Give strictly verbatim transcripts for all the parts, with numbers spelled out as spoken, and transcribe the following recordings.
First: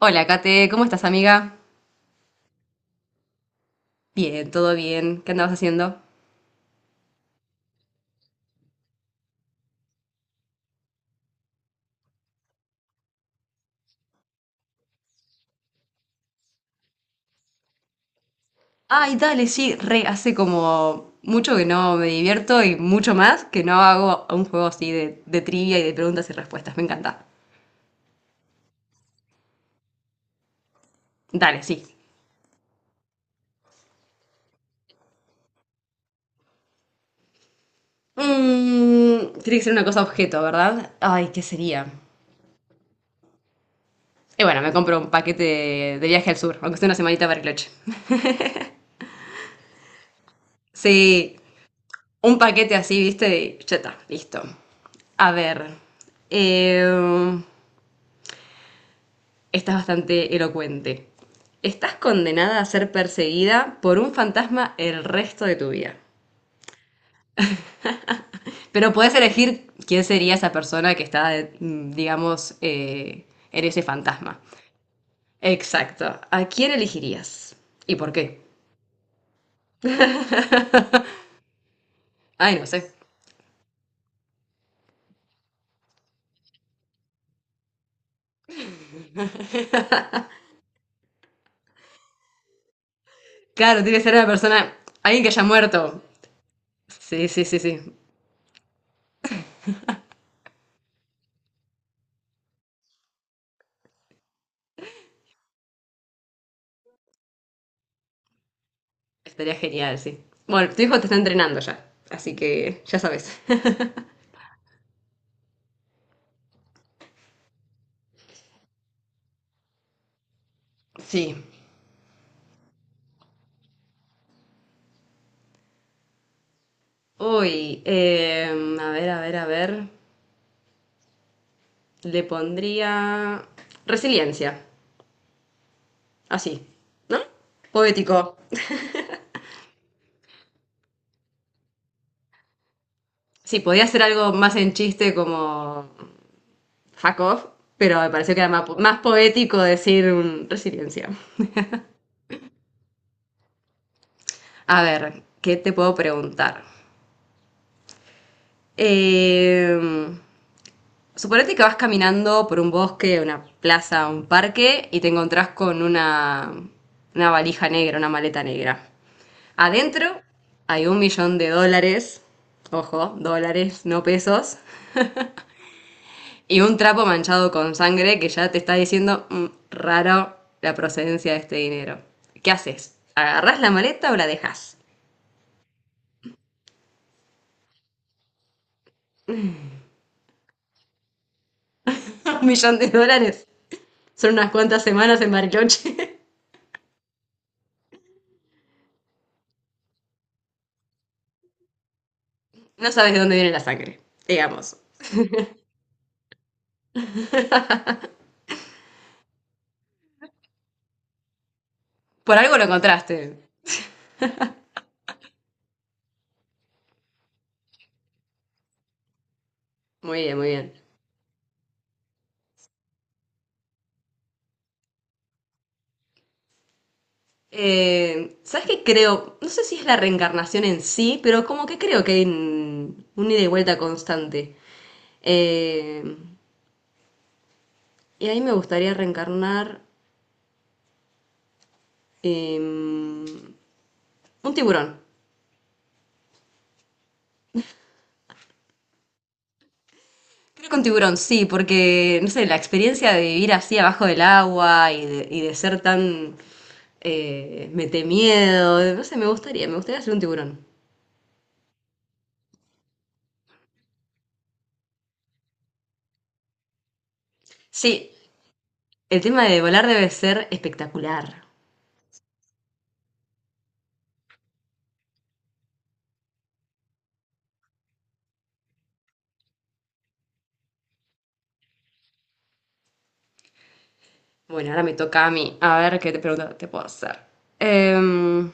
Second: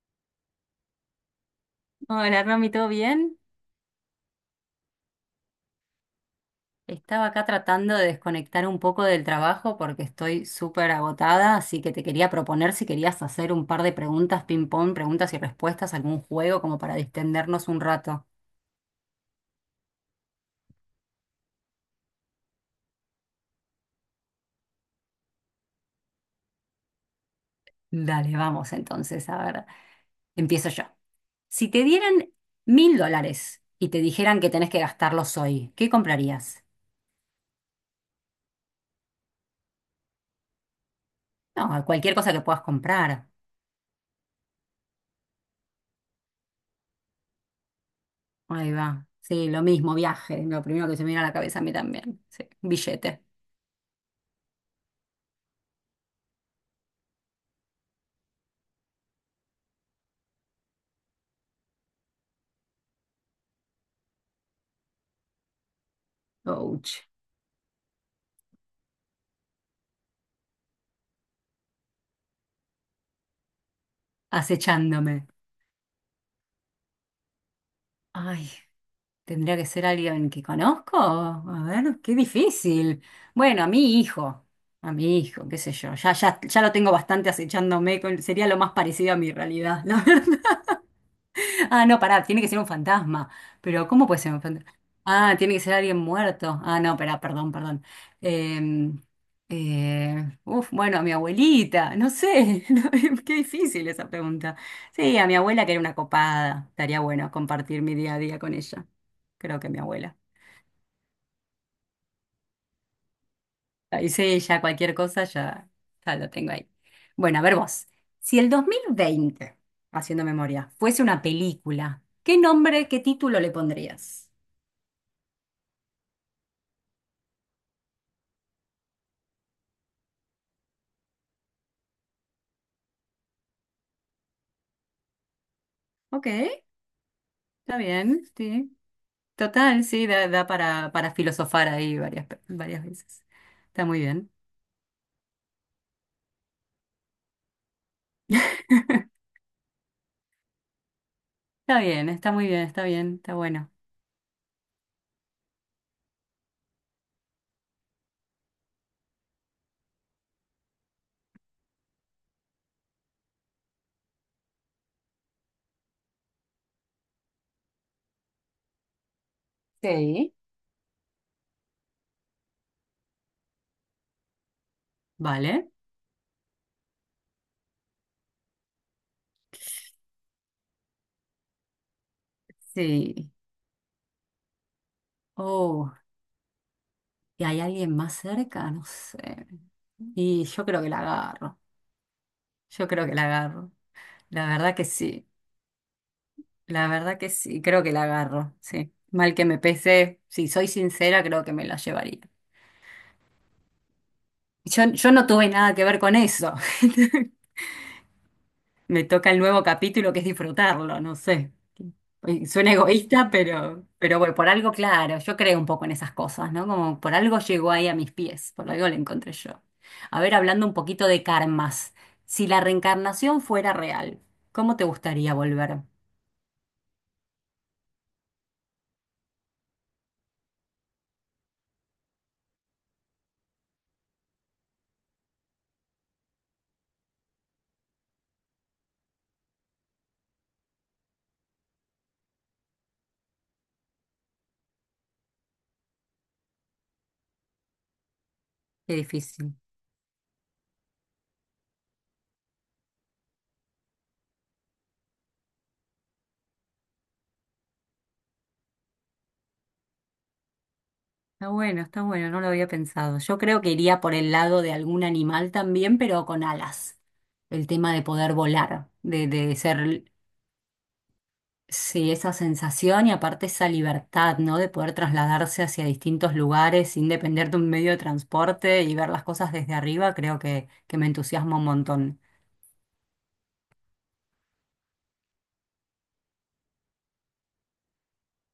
Hola, Kate, ¿cómo estás, amiga? Hola, Romy, ¿todo bien? Bien, todo bien. ¿Qué andabas haciendo? Estaba acá tratando de desconectar un poco del trabajo porque estoy súper agotada, así que te quería proponer si querías hacer un par de preguntas ping-pong, preguntas y respuestas, algún juego como para distendernos un rato. Ay, dale, sí, re, hace como mucho que no me divierto y mucho más que no hago un juego así de, de trivia y de preguntas y respuestas. Me encanta. Dale, vamos entonces, a ver, empiezo yo. Dale, Si sí. te dieran mil dólares y te dijeran que tenés que gastarlos hoy, ¿qué comprarías? Mm, tiene que ser una cosa objeto, ¿verdad? Ay, ¿qué No, sería? cualquier cosa que puedas comprar. Y bueno, me compro un paquete de, de viaje al sur, aunque sea una semanita para Cloche. Ahí va. Sí, lo mismo, viaje, lo primero que se me viene a la Sí, cabeza a mí también. un Sí, paquete así, billete. ¿viste? Y ya está, listo. A ver. eh, Esta es bastante elocuente. Estás condenada a ser perseguida por un fantasma el resto de tu vida. Ouch. Pero puedes elegir quién sería esa persona que está, mm, digamos, eh, en ese fantasma. Acechándome. Exacto. ¿A quién elegirías? ¿Y por qué? Ay, tendría que ser alguien que conozco. A ver, qué Ay, no sé. difícil. Bueno, a mi hijo, a mi hijo, qué sé yo. Ya, ya, ya lo tengo bastante acechándome. Con- sería lo más parecido a mi realidad. Ah, no, pará, tiene que ser un fantasma. Claro, Pero, tiene que ¿cómo ser puede una ser un fantasma? persona, alguien que Ah, haya tiene que ser alguien muerto. muerto. Ah, no, pará, Sí, sí, perdón, sí, sí. perdón. Eh, eh, Uf, bueno, a mi abuelita, no sé. No, qué difícil esa pregunta. Sí, a mi abuela que era una copada. Estaría bueno compartir mi día a día con ella. Estaría Creo que mi genial, abuela. sí. Bueno, tu hijo te está entrenando ya, así que ya sabes. Y sí, ya cualquier cosa ya, ya lo tengo ahí. Bueno, a ver vos. Si el dos mil veinte, haciendo memoria, fuese una Sí. película, ¿qué nombre, qué título le pondrías? Uy, eh, a ver, a ver, a ver. Le pondría resiliencia, Ok. así, ¿no? Está bien, Poético. sí. Total, sí, da, da para, para filosofar ahí varias, pe- varias veces. Sí, podía Está muy hacer bien. algo más en chiste como fuck off, pero me pareció que era más, po- más poético decir un- resiliencia. Está bien, está muy bien, está bien, está bueno. A ver, ¿qué te puedo preguntar? Eh, suponete que vas caminando por un bosque, una plaza, un parque y te encontrás con una, una valija negra, una maleta negra. Adentro Sí. hay un millón de dólares, ojo, dólares, no pesos, Vale, y un trapo manchado con sangre que ya te está diciendo "Mm, raro la procedencia de este dinero. ¿Qué haces? sí. ¿Agarrás la maleta o la dejas? Oh, ¿y hay alguien más cerca? No sé. Y yo creo que la agarro. Un millón de Yo creo que la dólares. agarro. Son La unas verdad cuantas que semanas sí. en Bariloche. La verdad que sí. Creo que la agarro. Sí. Mal que me pese, si soy sincera, creo que me la llevaría. No sabes de dónde viene la sangre, digamos. Yo, yo no tuve nada que ver con eso. Me toca el nuevo capítulo que es disfrutarlo, no sé. Por Y algo lo suena encontraste. egoísta, pero, pero bueno, por algo, claro, yo creo un poco en esas cosas, ¿no? Como por algo llegó ahí a mis pies, por algo lo encontré yo. A Muy ver, bien, muy hablando un bien. poquito de karmas, si la reencarnación fuera real, ¿cómo te gustaría volver? Eh, ¿Sabes qué creo? No sé si es la reencarnación en sí, pero como que creo que hay un, un ida y vuelta constante. Eh, y ahí me gustaría reencarnar eh, un tiburón. Qué difícil. Creo que un tiburón, sí, porque, no sé, la experiencia de vivir así abajo del agua y de, y de ser tan... eh, mete miedo, no sé, me gustaría, me gustaría ser un tiburón. Está bueno, está bueno, no lo había pensado. Yo creo que iría por el lado de algún animal también, pero con alas. El tema de Sí, poder volar, el de, tema de de volar ser. debe ser espectacular. Sí, esa sensación y aparte esa libertad, ¿no? De poder trasladarse hacia distintos lugares sin depender de un medio de transporte y ver las cosas desde arriba, creo que, que me entusiasma un montón. Bueno, ahora me toca a mí. A ver qué te pregunta te puedo hacer. Em,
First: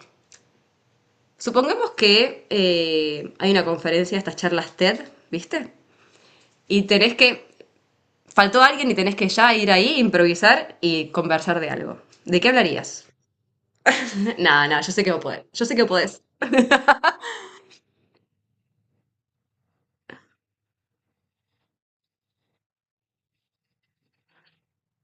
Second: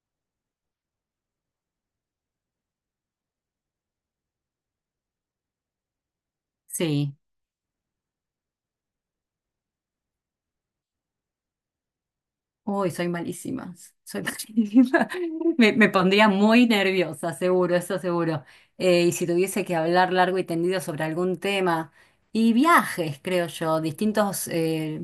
supongamos que eh, hay una conferencia, estas charlas TED, ¿viste? Y tenés Sí. que faltó alguien y tenés que ya ir ahí, improvisar y conversar de algo. ¿De qué Uy, hablarías? soy malísima. Soy Nada, nada, yo sé malísima. que vos podés. Yo Me, sé que me podés. pondría muy nerviosa, seguro, eso seguro. Eh, y si tuviese que hablar largo y tendido sobre algún tema. Y viajes, creo yo, distintos eh,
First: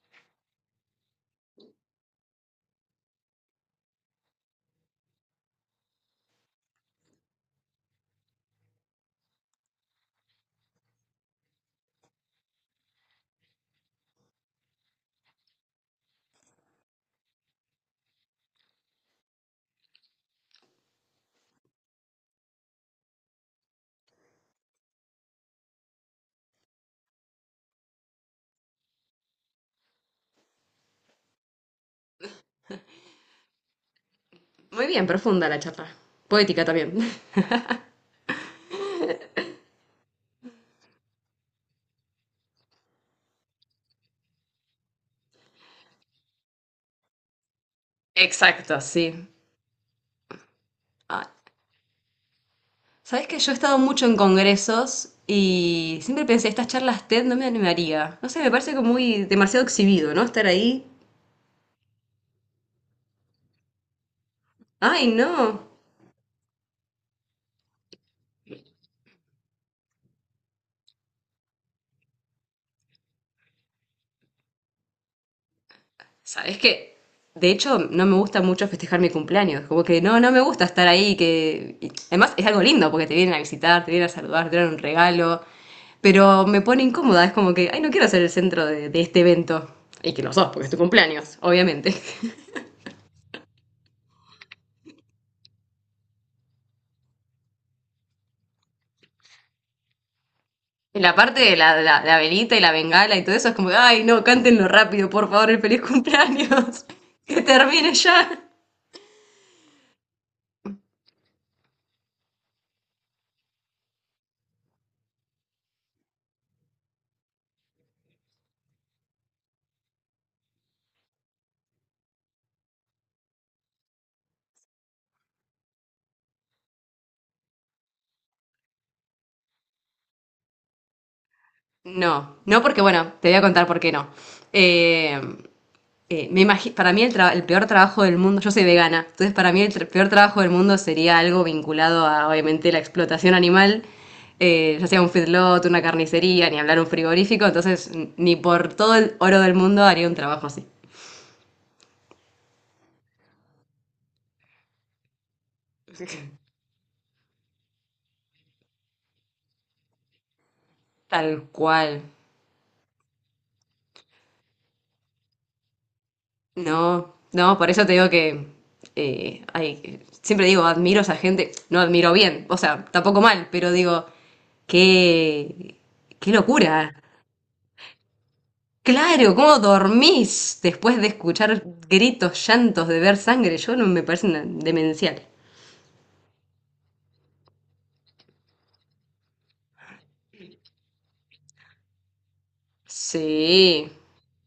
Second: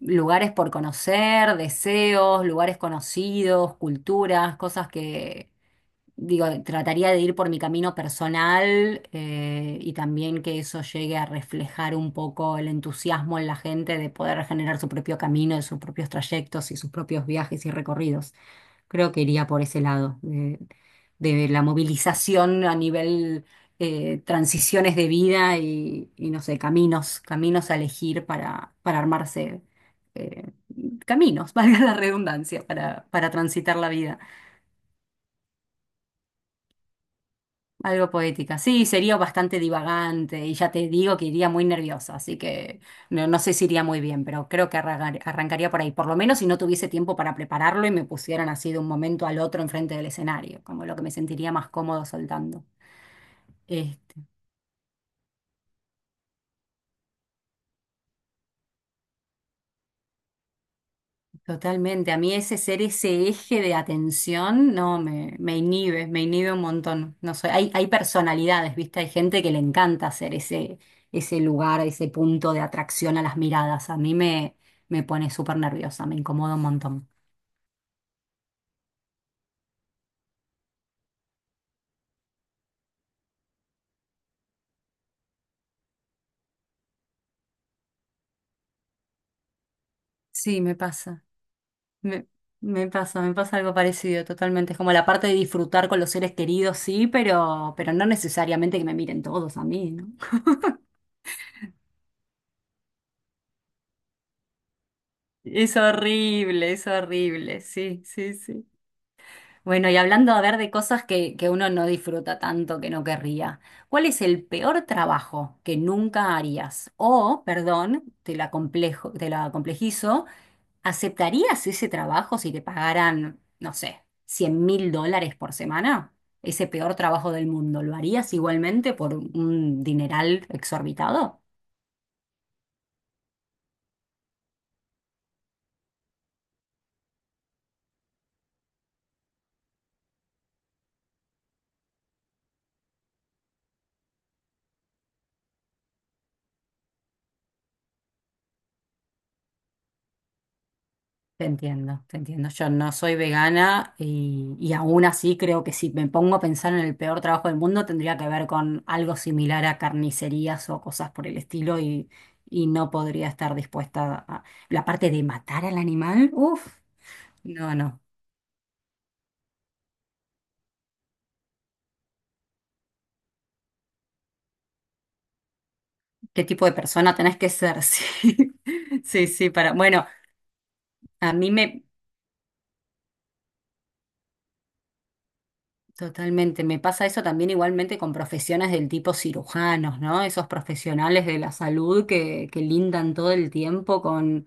lugares por conocer, deseos, lugares conocidos, culturas, cosas que digo, trataría de ir por mi camino personal, eh, y también que eso llegue a reflejar un poco el entusiasmo en la gente de poder generar su propio camino, de sus propios trayectos y sus propios viajes y recorridos. Creo que iría por ese lado, de, de la movilización a nivel, eh, transiciones de vida y, y no sé, caminos, caminos a elegir para, para armarse. eh, Caminos, valga la redundancia, para, para transitar la vida. Muy bien, profunda la charla. Poética también. Algo poética. Sí, sería bastante divagante y ya te digo que iría muy nerviosa, así que no, no sé si iría muy bien, pero creo que arrancar- arrancaría por ahí, por lo menos si no tuviese tiempo para prepararlo y me pusieran así de Exacto, un momento sí. al otro enfrente del escenario, como lo que me sentiría más cómodo soltando. Sabes que yo he estado mucho en congresos y siempre pensé, estas charlas TED no me animaría. No sé, me parece como muy demasiado exhibido, ¿no? Estar ahí. Totalmente. A mí ese ser ese eje de atención no Ay, me, me no. inhibe, me inhibe un montón. No soy, hay, hay personalidades, ¿viste? Hay gente que le encanta ser ese, ese lugar, ese punto de atracción a las miradas. A mí me, me pone súper nerviosa, me incomoda Sabes un que, montón. de hecho, no me gusta mucho festejar mi cumpleaños. Como que no, no me gusta estar ahí. Que... y además, es algo lindo porque te vienen a visitar, te vienen a saludar, te dan un regalo. Pero me pone incómoda. Es como que, ay, no quiero ser el centro de, de este evento. Y que no sos, Sí, porque es me tu pasa. cumpleaños, obviamente. Me, me pasa, me pasa algo parecido, totalmente. Es como la parte de disfrutar con los seres queridos, sí, pero, pero no necesariamente que me miren todos a mí, ¿no? Y la parte de la, la- la velita y la bengala y todo eso es como, ay, no, cántenlo rápido, por favor, el Es feliz horrible, cumpleaños. es Que horrible. termine Sí, ya. sí, sí. Bueno, y hablando a ver de cosas que, que uno no disfruta tanto, que no querría, ¿cuál es el peor trabajo que nunca harías? O, perdón, te la complejo, te la complejizo, ¿aceptarías ese trabajo si te pagaran, no sé, cien mil dólares por semana? Ese peor trabajo del mundo, ¿lo harías igualmente por un dineral exorbitado? No, no porque, bueno, te voy a contar por qué no. Eh, eh, me imagi- para mí el, tra- el peor trabajo del mundo, yo soy vegana, entonces para mí el tra- peor trabajo del mundo sería algo vinculado a, obviamente, la explotación animal, eh, ya sea un feedlot, una carnicería, ni hablar un frigorífico, entonces n- ni por todo el oro del mundo haría un trabajo así. Te entiendo, te entiendo. Yo no soy vegana y, y aún así creo que si me pongo a pensar en el peor trabajo del mundo tendría que ver con algo similar a carnicerías o cosas por el Tal estilo cual. y, y no podría estar dispuesta a. La parte de matar al animal, uff, No, no, por no, eso te no. digo que eh, hay- siempre digo, admiro a esa gente, no admiro bien, o sea, tampoco mal, pero digo, qué, qué ¿Qué tipo de locura. persona tenés que ser? Sí, sí, Claro, sí, ¿cómo para. Bueno, dormís después de a escuchar mí me. gritos, llantos, de ver sangre? Yo no me parece una- demencial. Totalmente, me pasa eso también igualmente con profesiones del tipo cirujanos, ¿no? Esos profesionales de la salud que, que lindan todo el Sí, tiempo con,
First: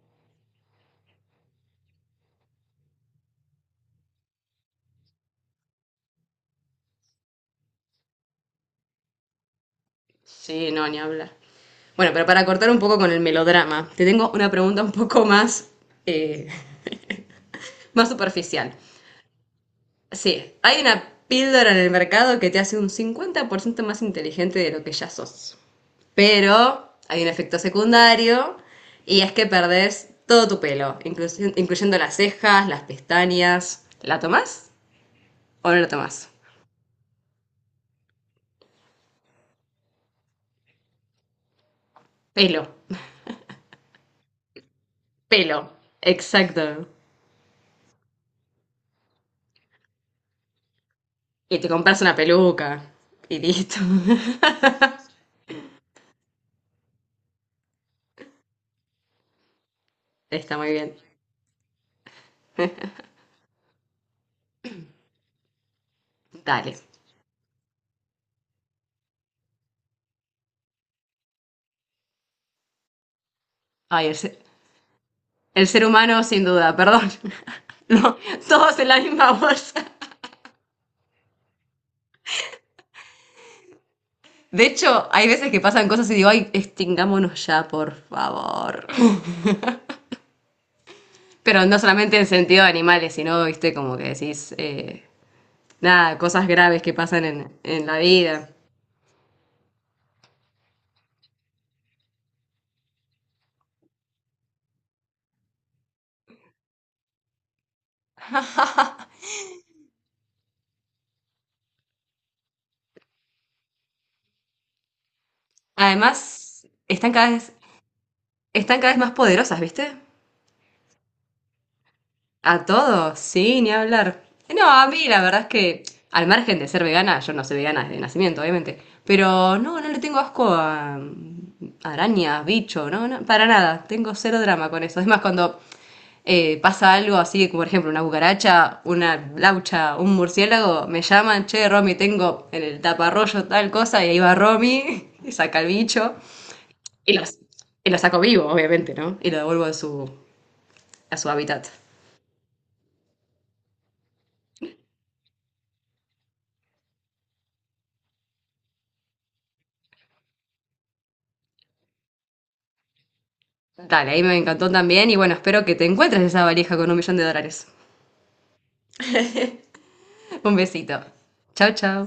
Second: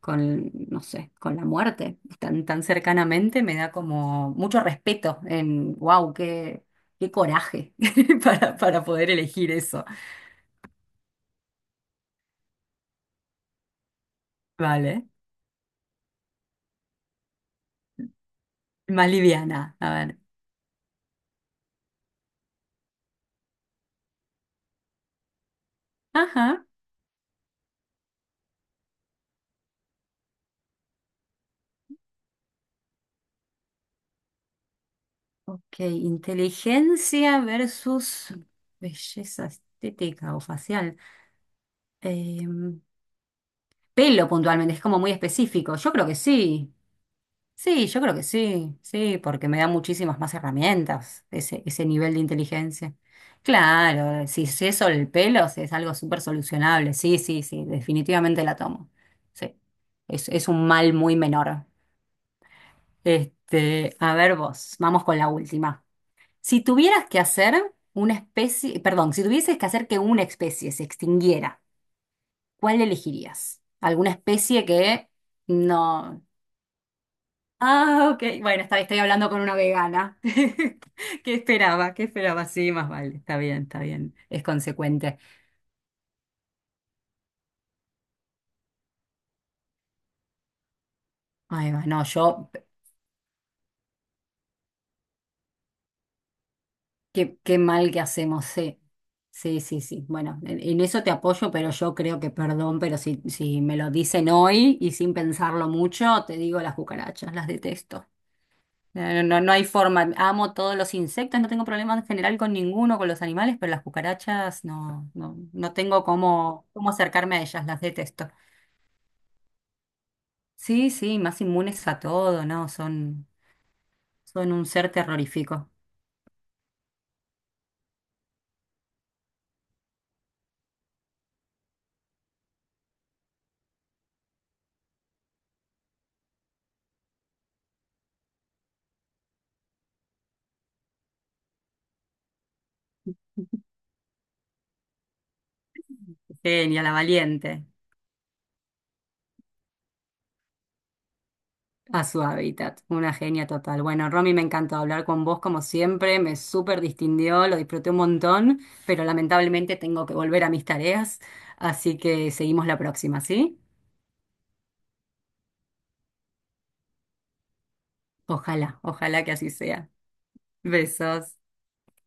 con, no sé, con la muerte, tan, tan cercanamente, me da como mucho respeto en, wow, qué, qué coraje para, para poder elegir eso. sí, no, ni hablar. Bueno, pero para cortar un poco con el melodrama, te tengo una pregunta un Vale, poco más, eh, más superficial. más liviana, a ver. Sí, hay una píldora en el mercado que te hace un cincuenta por ciento más inteligente de lo que ya sos. Ajá, Pero hay un efecto secundario y es que perdés todo tu pelo, inclusi- incluyendo las cejas, las pestañas. ¿La tomás o no ok, la tomás? inteligencia versus belleza estética o facial. Pelo, Em, Pelo puntualmente, es como muy pelo, específico. Yo creo que sí. exacto. Sí, yo creo que sí. Sí, porque me da muchísimas más herramientas Y ese, te ese compras nivel una de peluca inteligencia. y listo. Claro, si es eso el pelo, si es algo súper solucionable. Sí, sí, sí, definitivamente la tomo. Sí, es, es Está un muy mal bien. muy menor. Este, a ver vos, vamos con la última. Si Dale. tuvieras que hacer una especie, perdón, si tuvieses que hacer que una especie se extinguiera, ¿cuál elegirías? Ay, ¿Alguna el ser, especie que? el ser humano No. sin duda, perdón. Ah, No, ok. Bueno, todos está, en la estoy hablando misma con una bolsa. vegana. ¿Qué esperaba? ¿Qué esperaba? Sí, más vale. Está bien, está bien. Es De hecho, consecuente. hay veces que pasan cosas y digo, ay, extingámonos ya, por favor. Pero Ay, no va, no, solamente en yo, sentido de animales, sino, viste, como que decís, eh, nada, cosas graves que pasan qué, en, qué en mal la que hacemos, vida. sí. Sí, sí, sí. Bueno, en, en eso te apoyo, pero yo creo que, perdón, pero si, si me lo dicen hoy y sin pensarlo mucho, te digo las cucarachas, las detesto. No, no, no hay forma. Amo todos los insectos, no tengo problema en general con ninguno, con los animales, pero las cucarachas no, no, no tengo Además, cómo, cómo están cada acercarme a vez, ellas, las detesto. están cada vez más poderosas, viste. Sí, sí, más inmunes a todo, A ¿no? todos, Son, sí, ni hablar. son un No, a ser mí la verdad es terrorífico. que, al margen de ser vegana, yo no soy vegana desde nacimiento, obviamente. Pero no, no le tengo asco a a arañas, bicho, no, no, para nada. Tengo cero drama con eso. Es más, cuando eh, pasa algo así, como por ejemplo una cucaracha, una laucha, un murciélago, me llaman, che, Romy, tengo en el taparrollo tal cosa, y ahí va Romy y saca el bicho. Genia, la Y lo, valiente, y lo saco vivo, obviamente, ¿no? Y lo devuelvo a su, a su hábitat. a su hábitat, una genia total. Bueno, Romy, me encantó hablar con vos como siempre, me súper distinguió, lo disfruté un montón, pero lamentablemente tengo que volver a mis tareas, así que seguimos la próxima, ¿sí? Dale, ahí me encantó también y bueno, espero que te encuentres esa valija con un millón de dólares. Ojalá, ojalá que así sea. Un besito. Besos. Chao, chao.